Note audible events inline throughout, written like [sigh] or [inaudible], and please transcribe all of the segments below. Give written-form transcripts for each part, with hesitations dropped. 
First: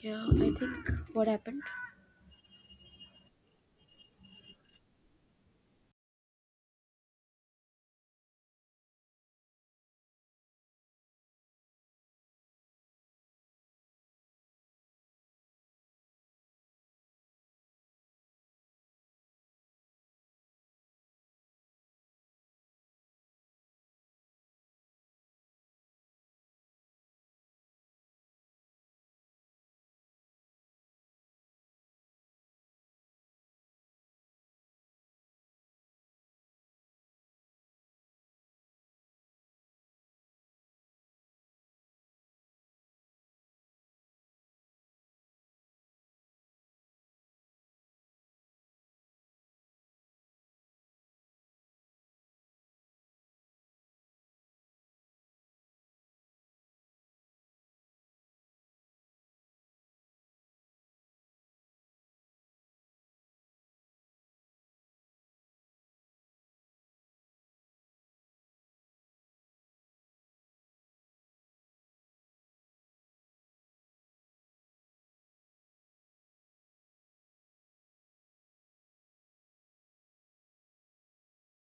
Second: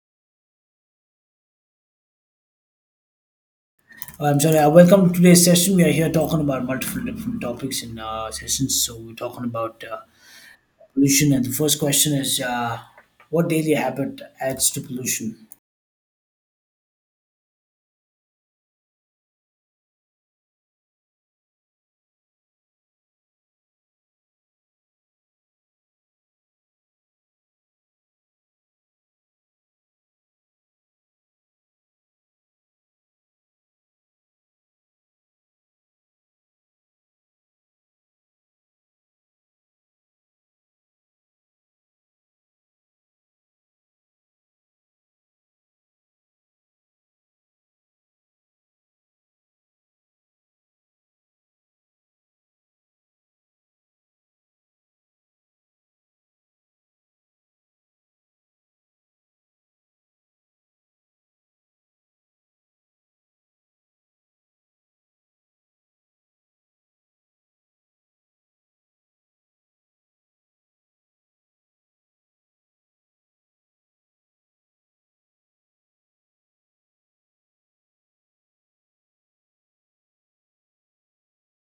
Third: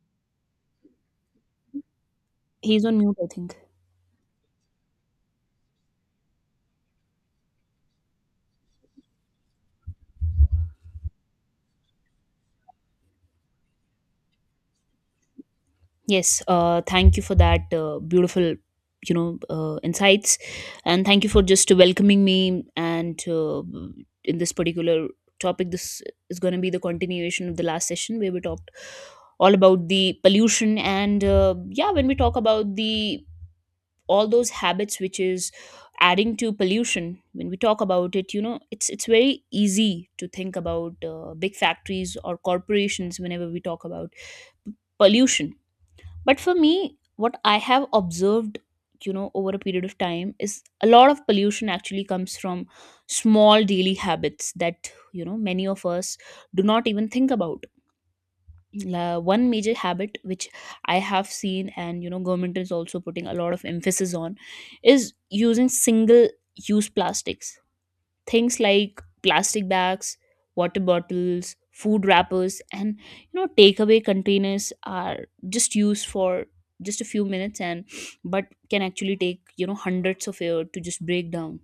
Yeah, I think what happened? He's on mute, I think. I'm sorry. Welcome to today's session. We are here talking about multiple different topics in sessions. So we're talking about pollution, and the first question is, what daily habit adds to pollution? Yes, thank you for that beautiful, insights, and thank you for just welcoming me. And in this particular topic, this is going to be the continuation of the last session where we talked all about the pollution, and yeah, when we talk about the all those habits which is adding to pollution. When we talk about it, it's very easy to think about big factories or corporations whenever we talk about pollution. But for me, what I have observed, over a period of time, is a lot of pollution actually comes from small daily habits that, many of us do not even think about. La, one major habit which I have seen, and, government is also putting a lot of emphasis on, is using single use plastics. Things like plastic bags, water bottles, food wrappers, and takeaway containers are just used for just a few minutes, and but can actually take, hundreds of years to just break down.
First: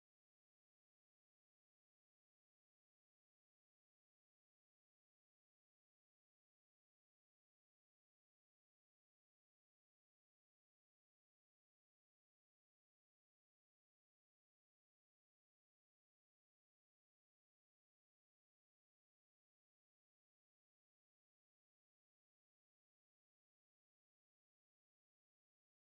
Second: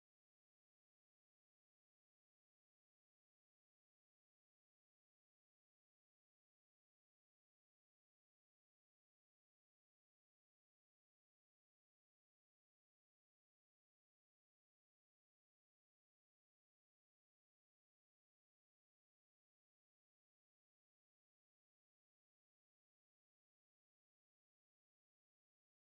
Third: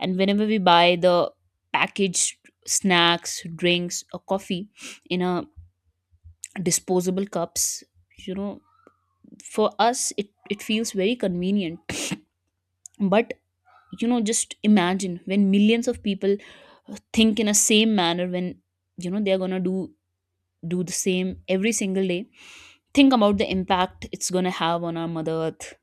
And whenever we buy the packaged snacks, drinks, or coffee in a disposable cups, you know, for us it feels very convenient. But, just imagine when millions of people think in a same manner, when they're gonna do the same every single day. Think about the impact it's gonna have on our mother earth.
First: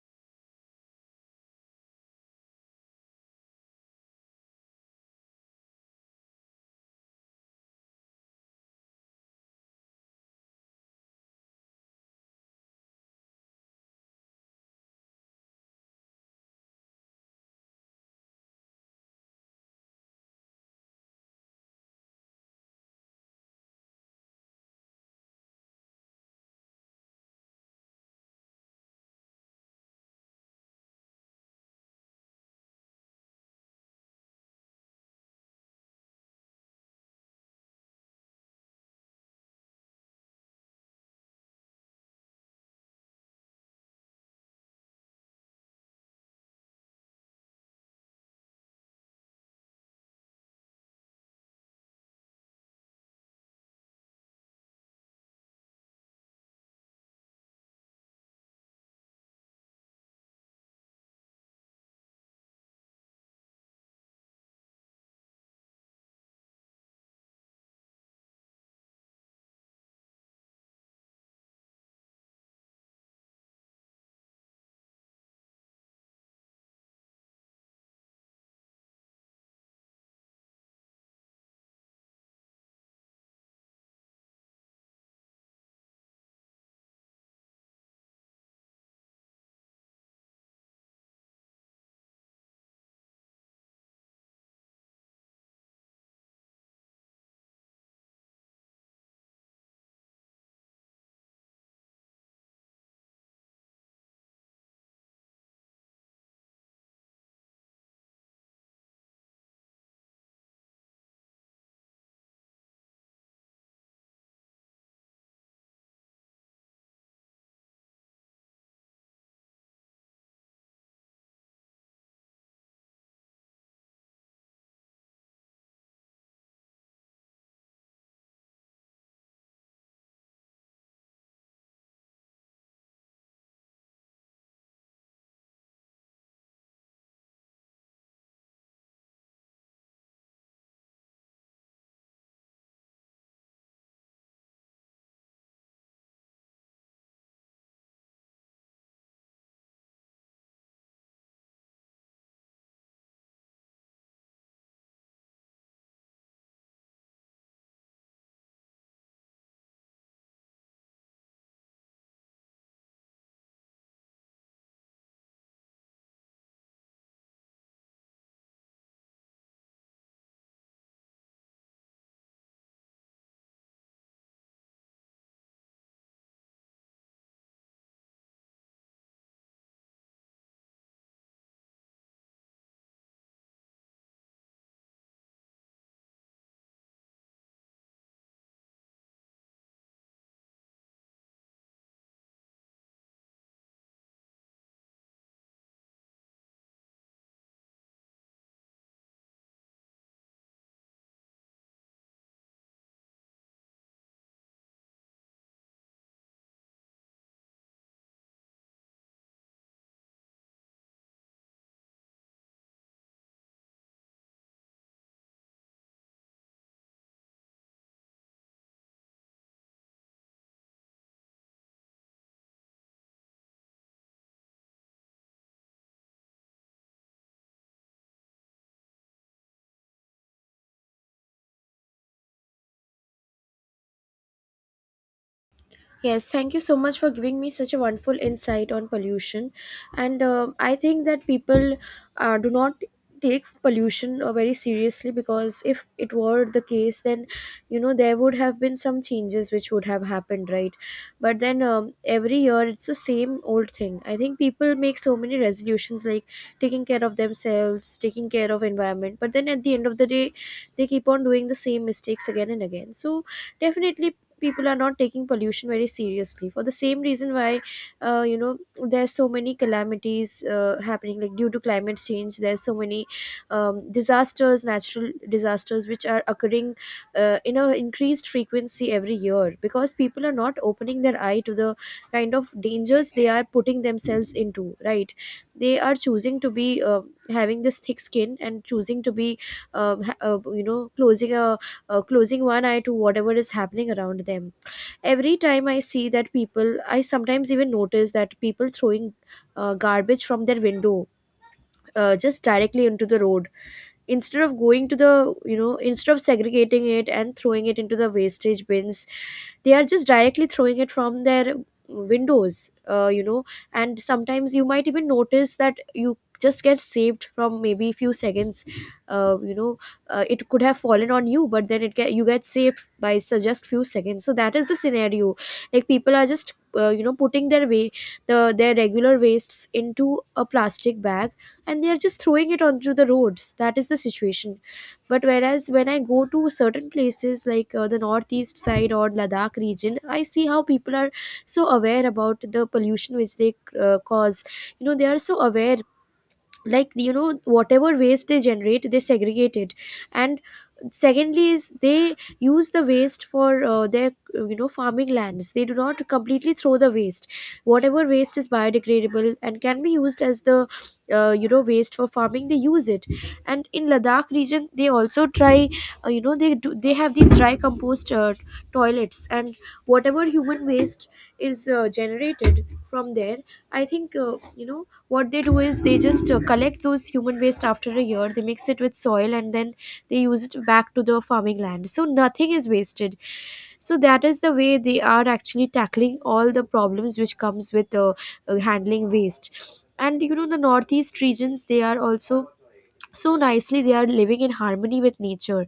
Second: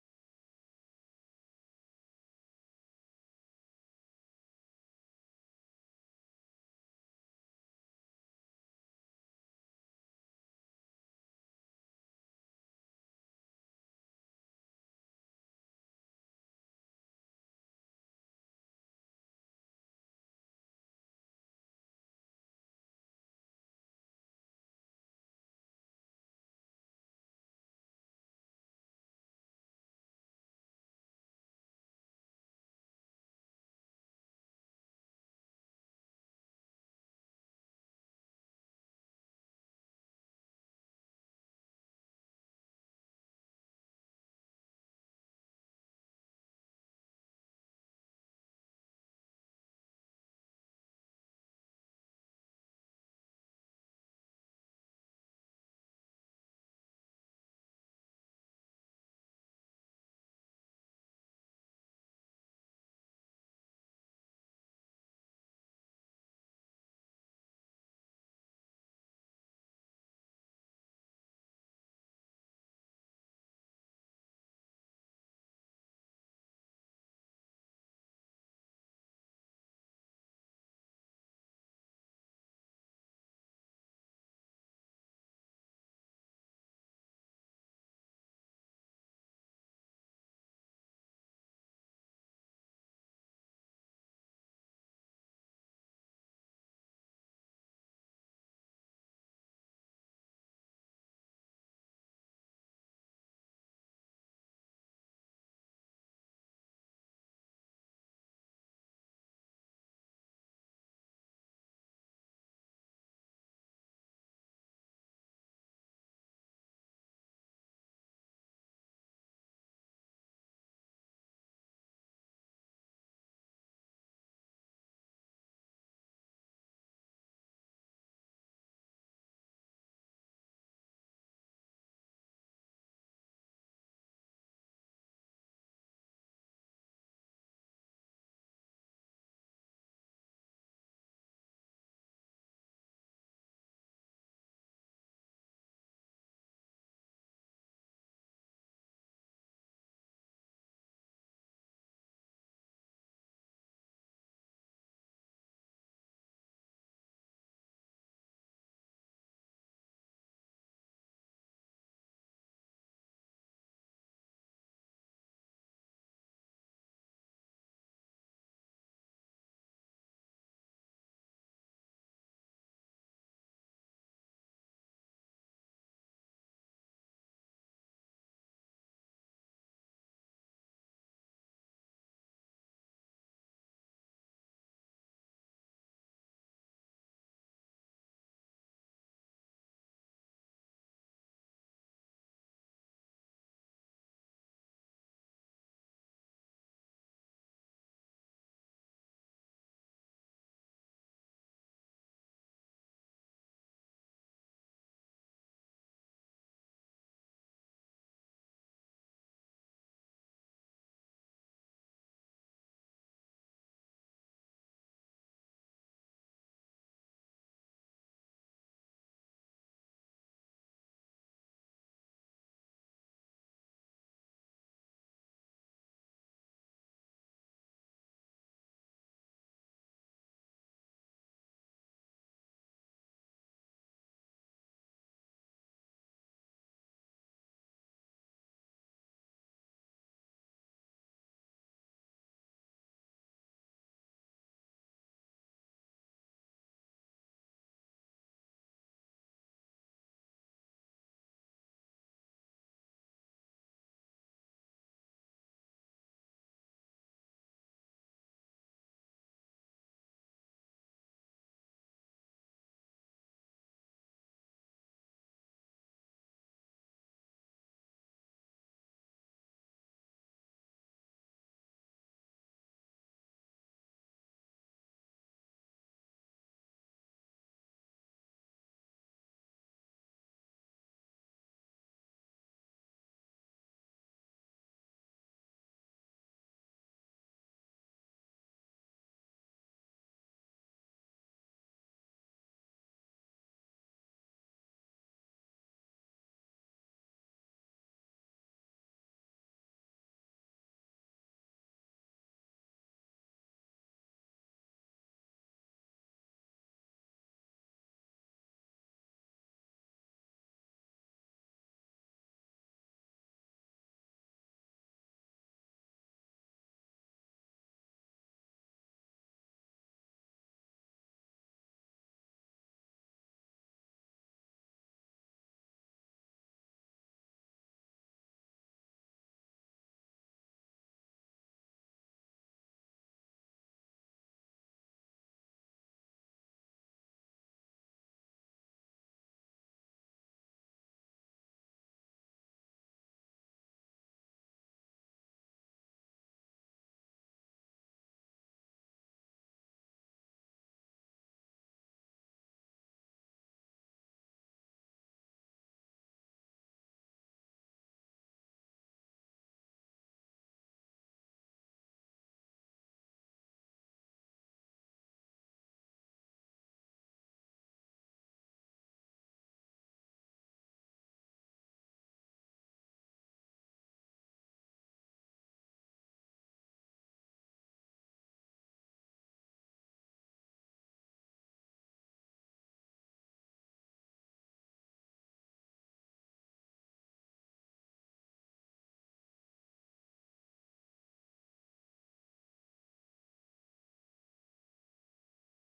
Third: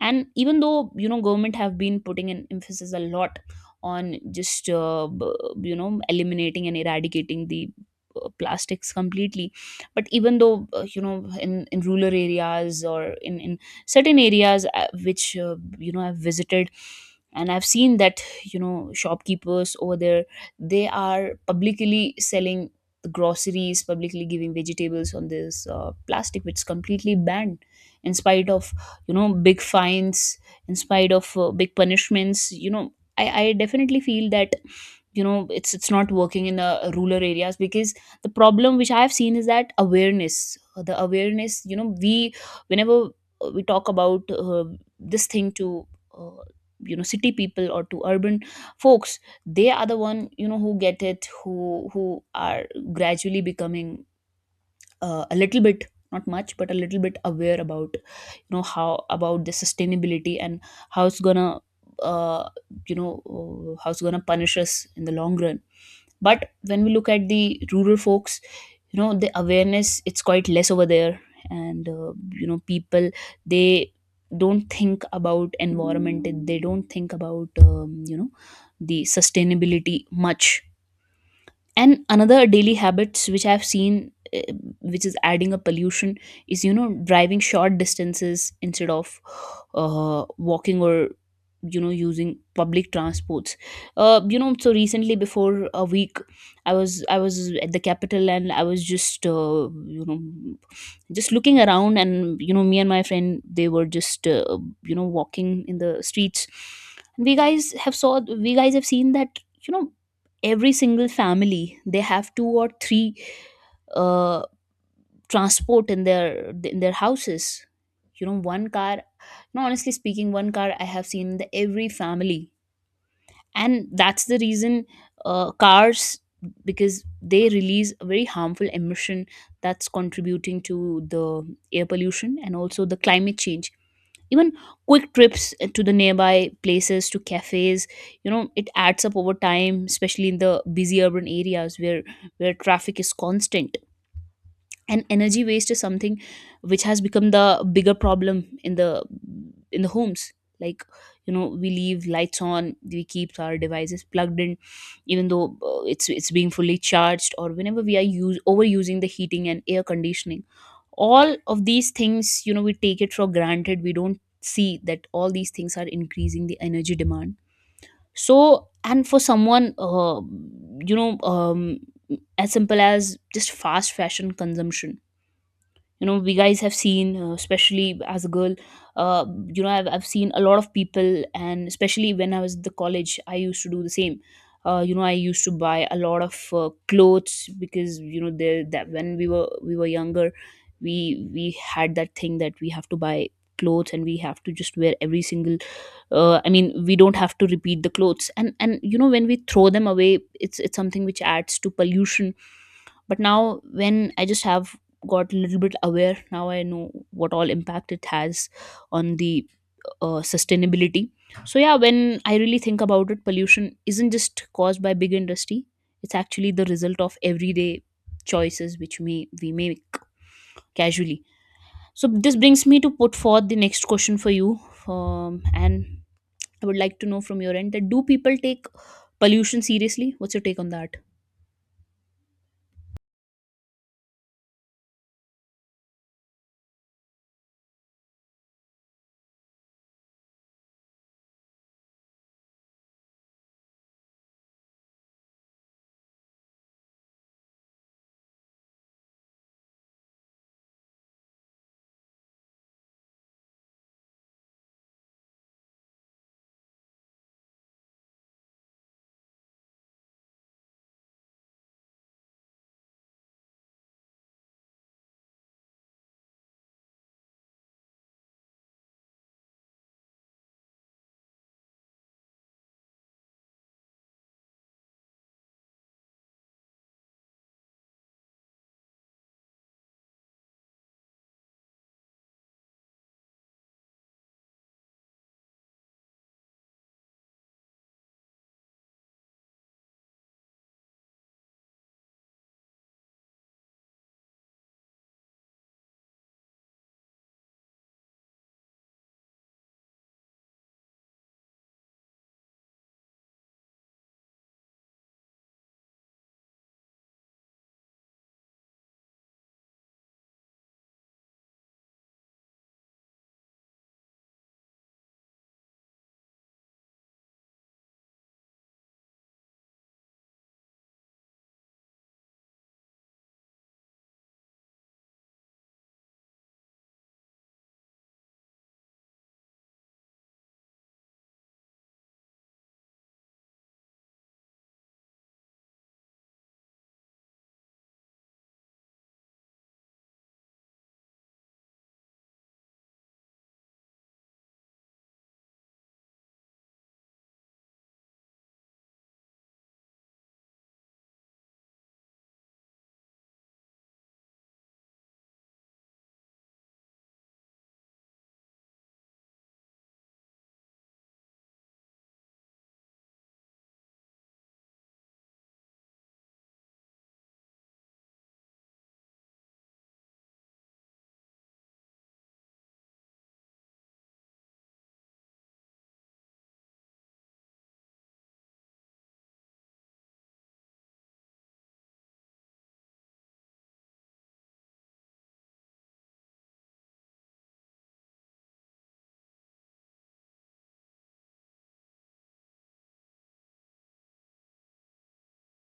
And even though, government have been putting an emphasis a lot on just eliminating and eradicating the plastics completely, but even though, in rural areas or in certain areas which, I've visited and I've seen that, shopkeepers over there, they are publicly selling the groceries, publicly giving vegetables on this plastic, which is completely banned. In spite of, big fines, in spite of big punishments, I definitely feel that, it's not working in the rural areas, because the problem which I have seen is that awareness, the awareness, we, whenever, we talk about, this thing to, uh, city people or to urban folks, they are the one, who get it, who who are gradually becoming a little bit, not much, but a little bit aware about, how about the sustainability and how it's gonna, uh, how it's gonna punish us in the long run. But when we look at the rural folks, the awareness, it's quite less over there. And, people, they don't think about environment, they don't think about, the sustainability much. And another daily habits which I've seen, which is adding a pollution, is, driving short distances instead of, walking or, using public transports. So recently before a week, I was at the capital, and I was just, you know just looking around. And, me and my friend, they were just, walking in the streets. we guys have saw we guys have seen that, you know every single family, they have two or three, uh, transport in their houses. One car. No, honestly speaking, one car I have seen in the every family. And that's the reason, cars, because they release a very harmful emission, that's contributing to the air pollution and also the climate change. Even quick trips to the nearby places, to cafes, it adds up over time, especially in the busy urban areas where traffic is constant. And energy waste is something which has become the bigger problem in the homes. Like, we leave lights on, we keep our devices plugged in even though, it's being fully charged, or whenever we are use overusing the heating and air conditioning. All of these things, we take it for granted, we don't see that all these things are increasing the energy demand. So, and for someone, you know um, as simple as just fast fashion consumption, we guys have seen, especially as a girl, I've seen a lot of people, and especially when I was at the college, I used to do the same. I used to buy a lot of clothes, because, there, that when we were younger, we had that thing that we have to buy clothes, and we have to just wear every single, I mean, we don't have to repeat the clothes, and when we throw them away, it's something which adds to pollution. But now, when I just have got a little bit aware, now I know what all impact it has on the sustainability. So yeah, when I really think about it, pollution isn't just caused by big industry, it's actually the result of everyday choices which we make casually. So this brings me to put forth the next question for you. And I would like to know from your end that, do people take pollution seriously? What's your take on that? Yes, thank you so much for giving me such a wonderful insight on pollution. And I think that people do not take pollution very seriously because if it were the case, then you know there would have been some changes which would have happened, right? But then every year it's the same old thing. I think people make so many resolutions like taking care of themselves, taking care of environment, but then at the end of the day, they keep on doing the same mistakes again and again. So definitely people are not taking pollution very seriously for the same reason why you know there's so many calamities happening like due to climate change there's so many disasters, natural disasters which are occurring in a increased frequency every year because people are not opening their eye to the kind of dangers they are putting themselves into, right? They are choosing to be having this thick skin and choosing to be you know closing a closing one eye to whatever is happening around them. Every time I see that people, I sometimes even notice that people throwing garbage from their window, just directly into the road instead of going to the, you know, instead of segregating it and throwing it into the wastage bins, they are just directly throwing it from their windows, you know. And sometimes you might even notice that you just get saved from maybe a few seconds, you know, it could have fallen on you but then it get, you get saved by so just few seconds. So that is the scenario, like people are just you know putting their way the their regular wastes into a plastic bag and they are just throwing it onto the roads. That is the situation. But whereas when I go to certain places like the northeast side or Ladakh region, I see how people are so aware about the pollution which they cause. You know, they are so aware, like you know whatever waste they generate they segregate it. And secondly is they use the waste for their you know farming lands. They do not completely throw the waste. Whatever waste is biodegradable and can be used as the you know waste for farming, they use it. And in Ladakh region they also try, you know, they do, they have these dry compost toilets, and whatever human waste is generated from there, I think you know what they do is they just collect those human waste after a year, they mix it with soil and then they use it back to the farming land, so nothing is wasted. So that is the way they are actually tackling all the problems which comes with handling waste. And you know the northeast regions, they are also so nicely they are living in harmony with nature.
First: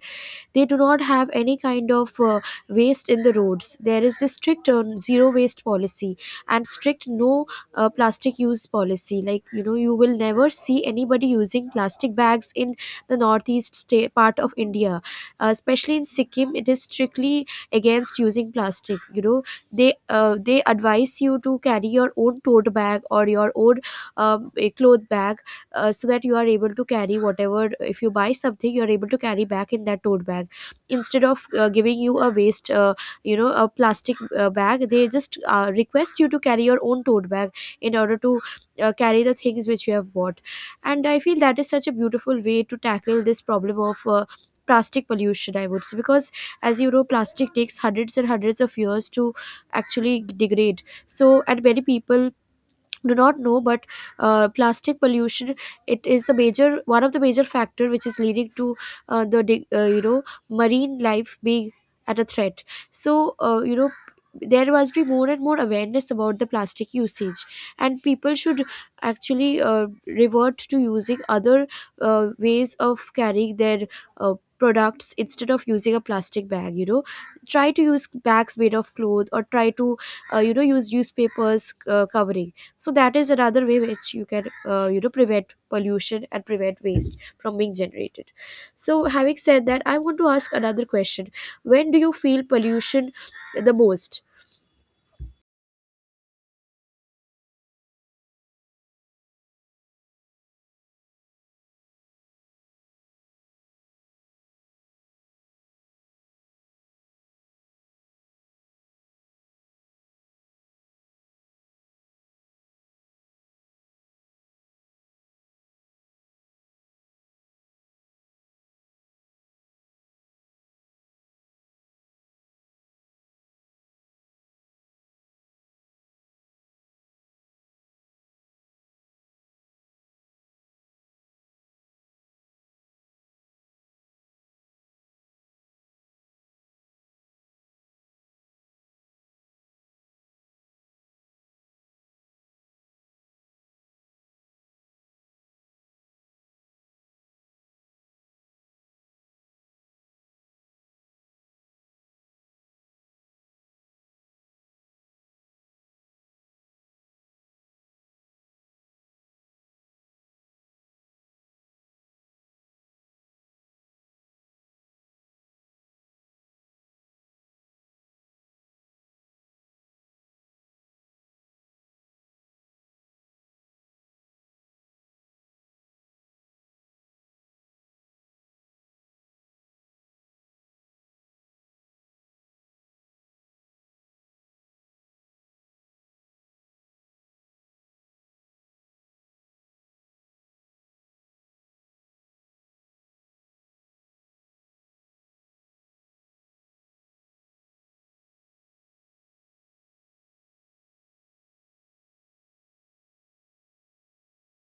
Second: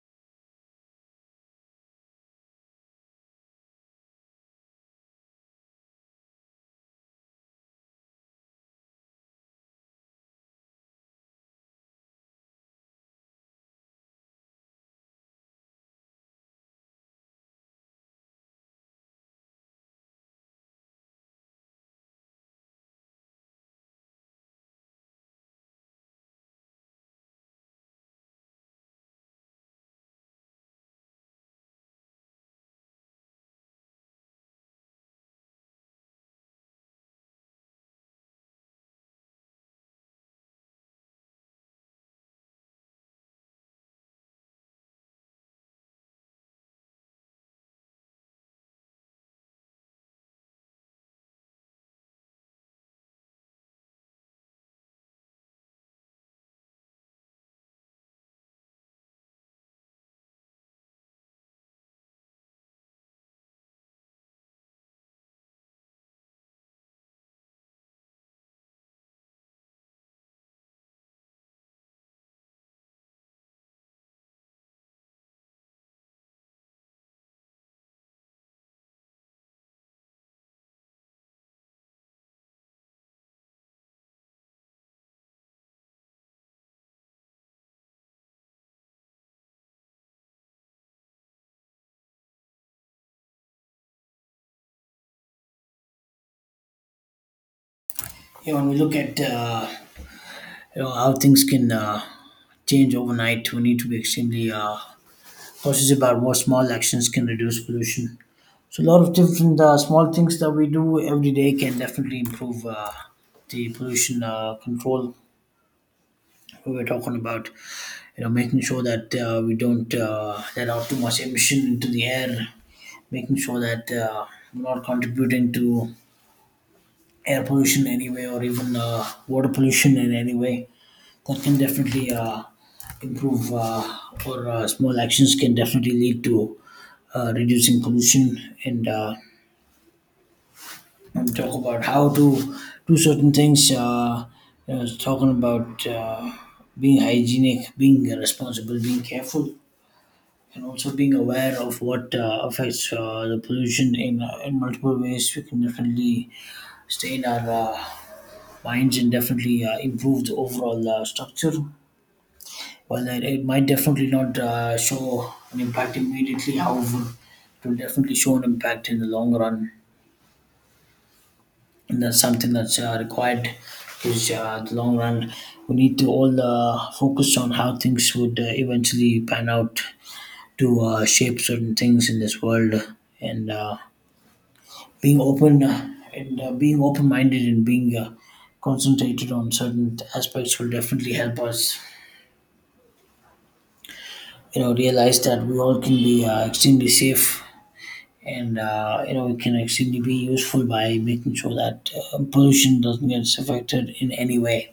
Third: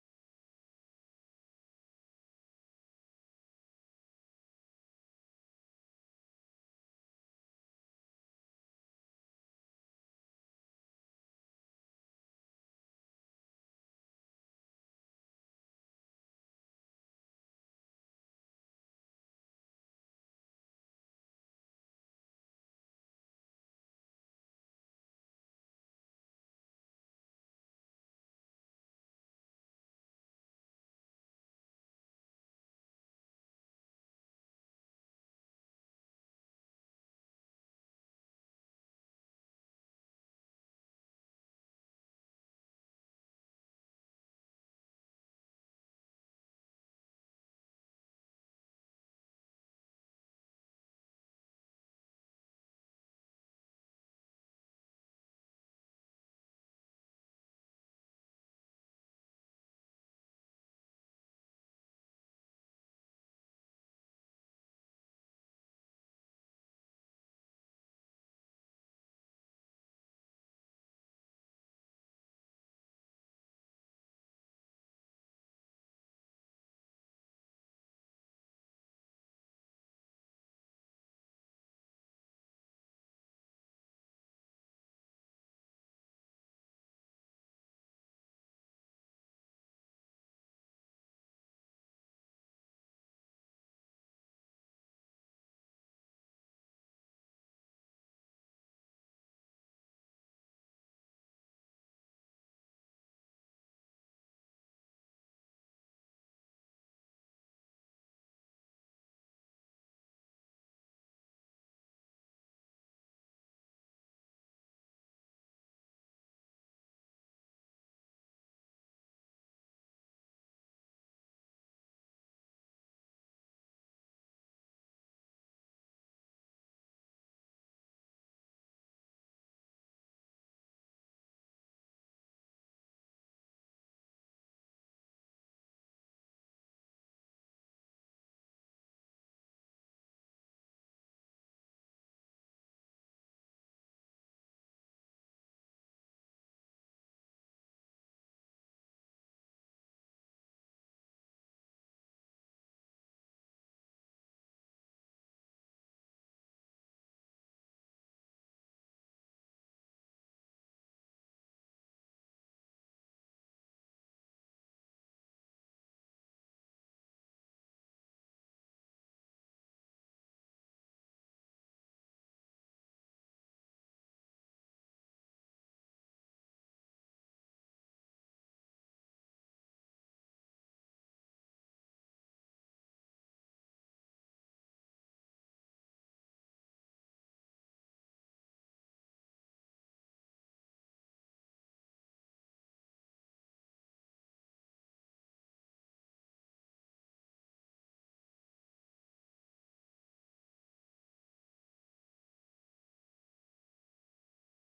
They do not have any kind of waste in the roads. There is this strict zero waste policy and strict no plastic use policy. Like you know you will never see anybody using plastic bags in the northeast state part of India, especially in Sikkim. It is strictly against using plastic. You know, they advise you to carry your own tote bag or your own, a cloth bag, so that you are able to carry whatever, if you buy something you are able to carry back in that tote bag, instead of giving you a waste, you know, a plastic bag, they just request you to carry your own tote bag in order to carry the things which you have bought. And I feel that is such a beautiful way to tackle this problem of plastic pollution, I would say. Because as you know plastic takes hundreds and hundreds of years to actually degrade. So, and many people do not know, but plastic pollution, it is the major, one of the major factor which is leading to you know marine life being at a threat. So you know there must be more and more awareness about the plastic usage, and people should actually revert to using other ways of carrying their uh, products instead of using a plastic bag. You know, try to use bags made of cloth or try to you know use newspapers covering. So that is another way which you can you know prevent pollution and prevent waste from being generated. So having said that, I want to ask another question. When do you feel pollution the most? You know, when we look at you know how things can change overnight, we need to be extremely cautious about what small actions can reduce pollution. So a lot of different small things that we do every day can definitely improve the pollution control we were talking about. You know, making sure that we don't let out too much emission into the air, making sure that we're not contributing to air pollution anyway, or even water pollution in any way that can definitely improve or small actions can definitely lead to reducing pollution, and talk about how to do certain things, you know, talking about being hygienic, being responsible, being careful, and also being aware of what affects the pollution in multiple ways, we can definitely stay in our minds and definitely improve the overall structure. While it might definitely not show an impact immediately, however, it will definitely show an impact in the long run, and that's something that's required. Is the long run we need to all focus on how things would eventually pan out to shape certain things in this world and. Being open and being open minded and being concentrated on certain aspects will definitely help us you know realize that we all can be extremely safe and you know we can extremely be useful by making sure that pollution doesn't get affected in any way.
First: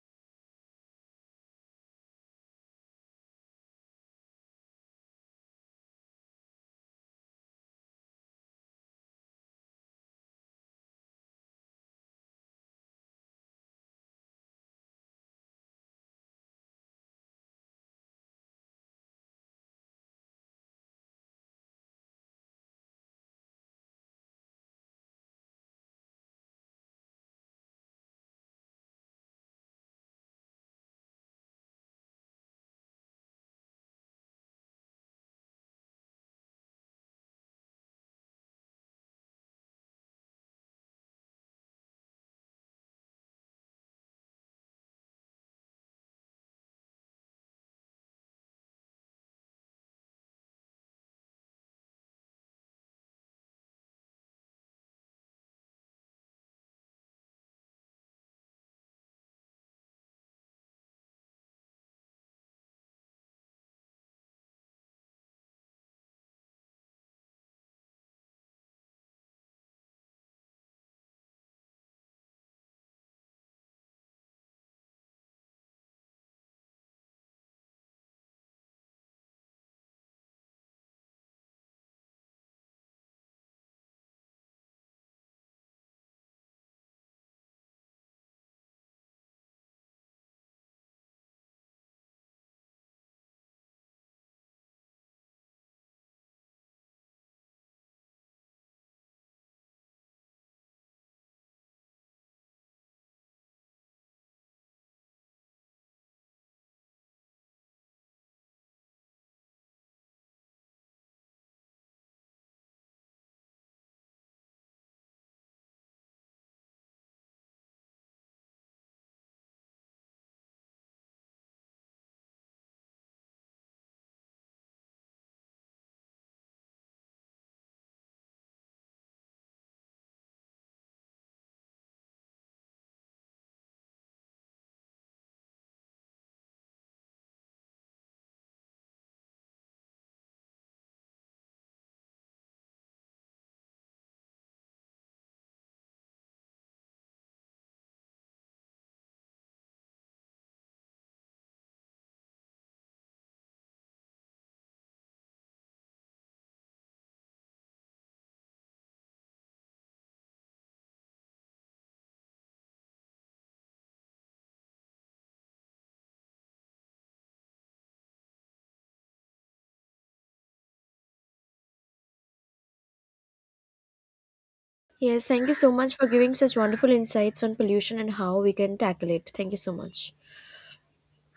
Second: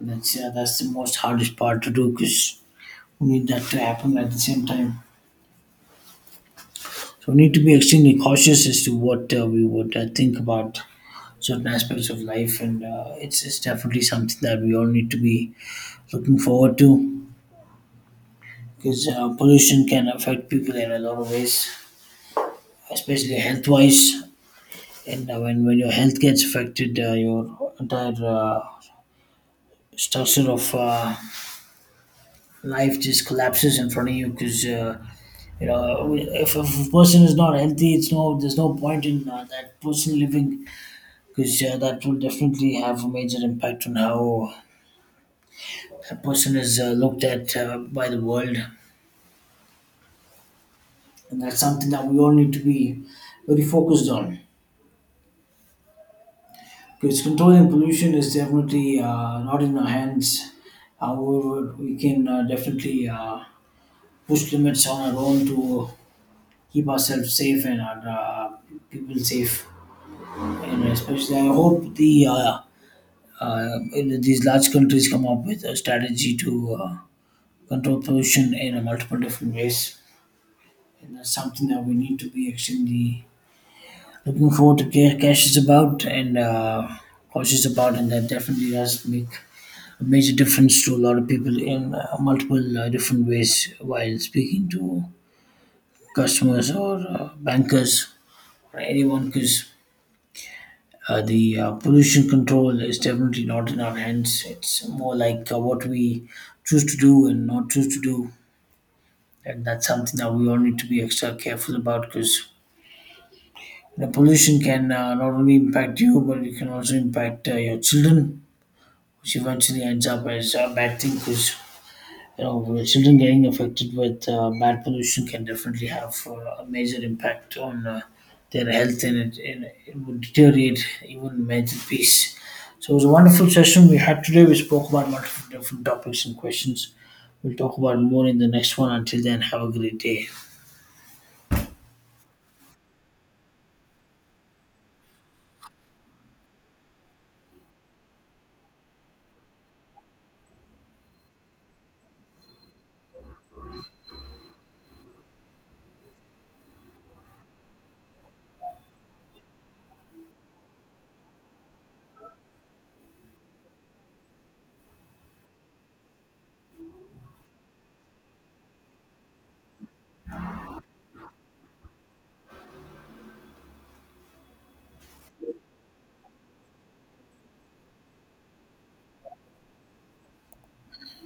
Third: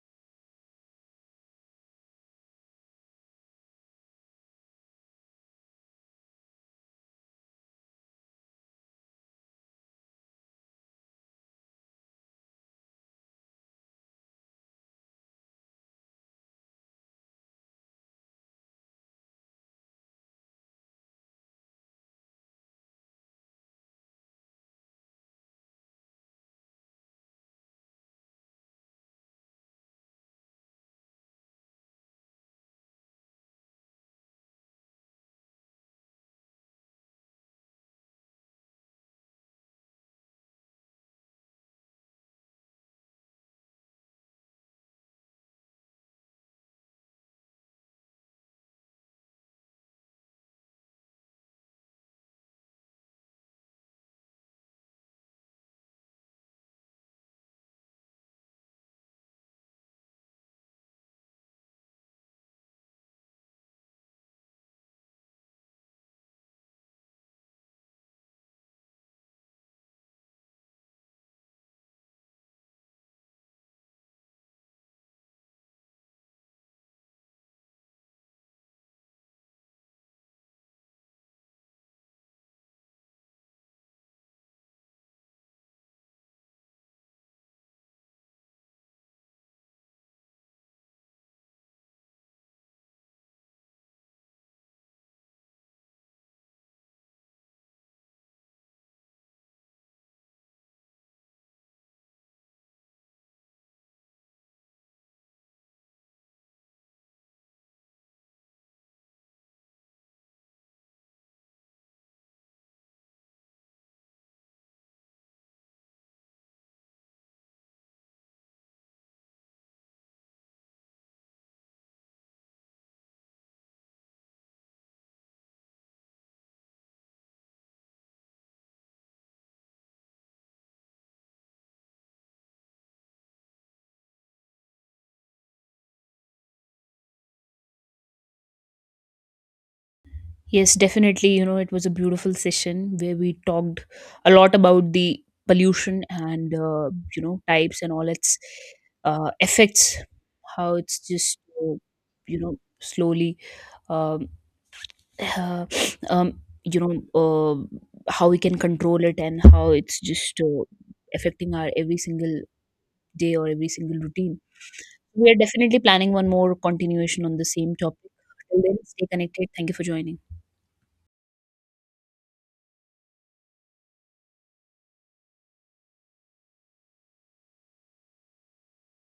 That's the most hardest part to do because we need that to happen at the same time, so we need to be extremely cautious as to what we would think about certain aspects of life, and it's definitely something that we all need to be looking forward to, because pollution can affect people in a lot of ways, especially health wise. And when your health gets affected, your entire structure of life just collapses in front of you because. You know, if a person is not healthy, it's no there's no point in that person living, because that will definitely have a major impact on how a person is looked at by the world. And that's something that we all need to be very focused on. Because controlling pollution is definitely not in our hands. However, we can definitely push limits on our own to keep ourselves safe and our people safe. And especially, I hope the uh, these large countries come up with a strategy to control pollution in a multiple different ways. And that's something that we need to be extremely looking forward to. Cash is about and cash is about, and that definitely does make a major difference to a lot of people in multiple different ways while speaking to customers or bankers or anyone, because the pollution control is definitely not in our hands. It's more like what we choose to do and not choose to do. And that's something that we all need to be extra careful about, because the pollution can not only impact you, but it can also impact your children, which eventually ends up as a bad thing because you know children getting affected with bad pollution can definitely have a major impact on their health, and it would deteriorate even mental peace. So it was a wonderful session we had today. We spoke about multiple different topics and questions. We'll talk about more in the next one. Until then, have a great day. Yes, definitely. You know, it was a beautiful session where we talked a lot about the pollution and, types and all its effects, how it's just, slowly, um, [sighs] uh, [sniffs] um, you know, how we can control it, and how it's just affecting our every single day or every single routine. We are definitely planning one more continuation on the same topic. Till then, stay connected. Thank you for joining. Yes, thank you so much for giving such wonderful insights on pollution and how we can tackle it. Thank you so much.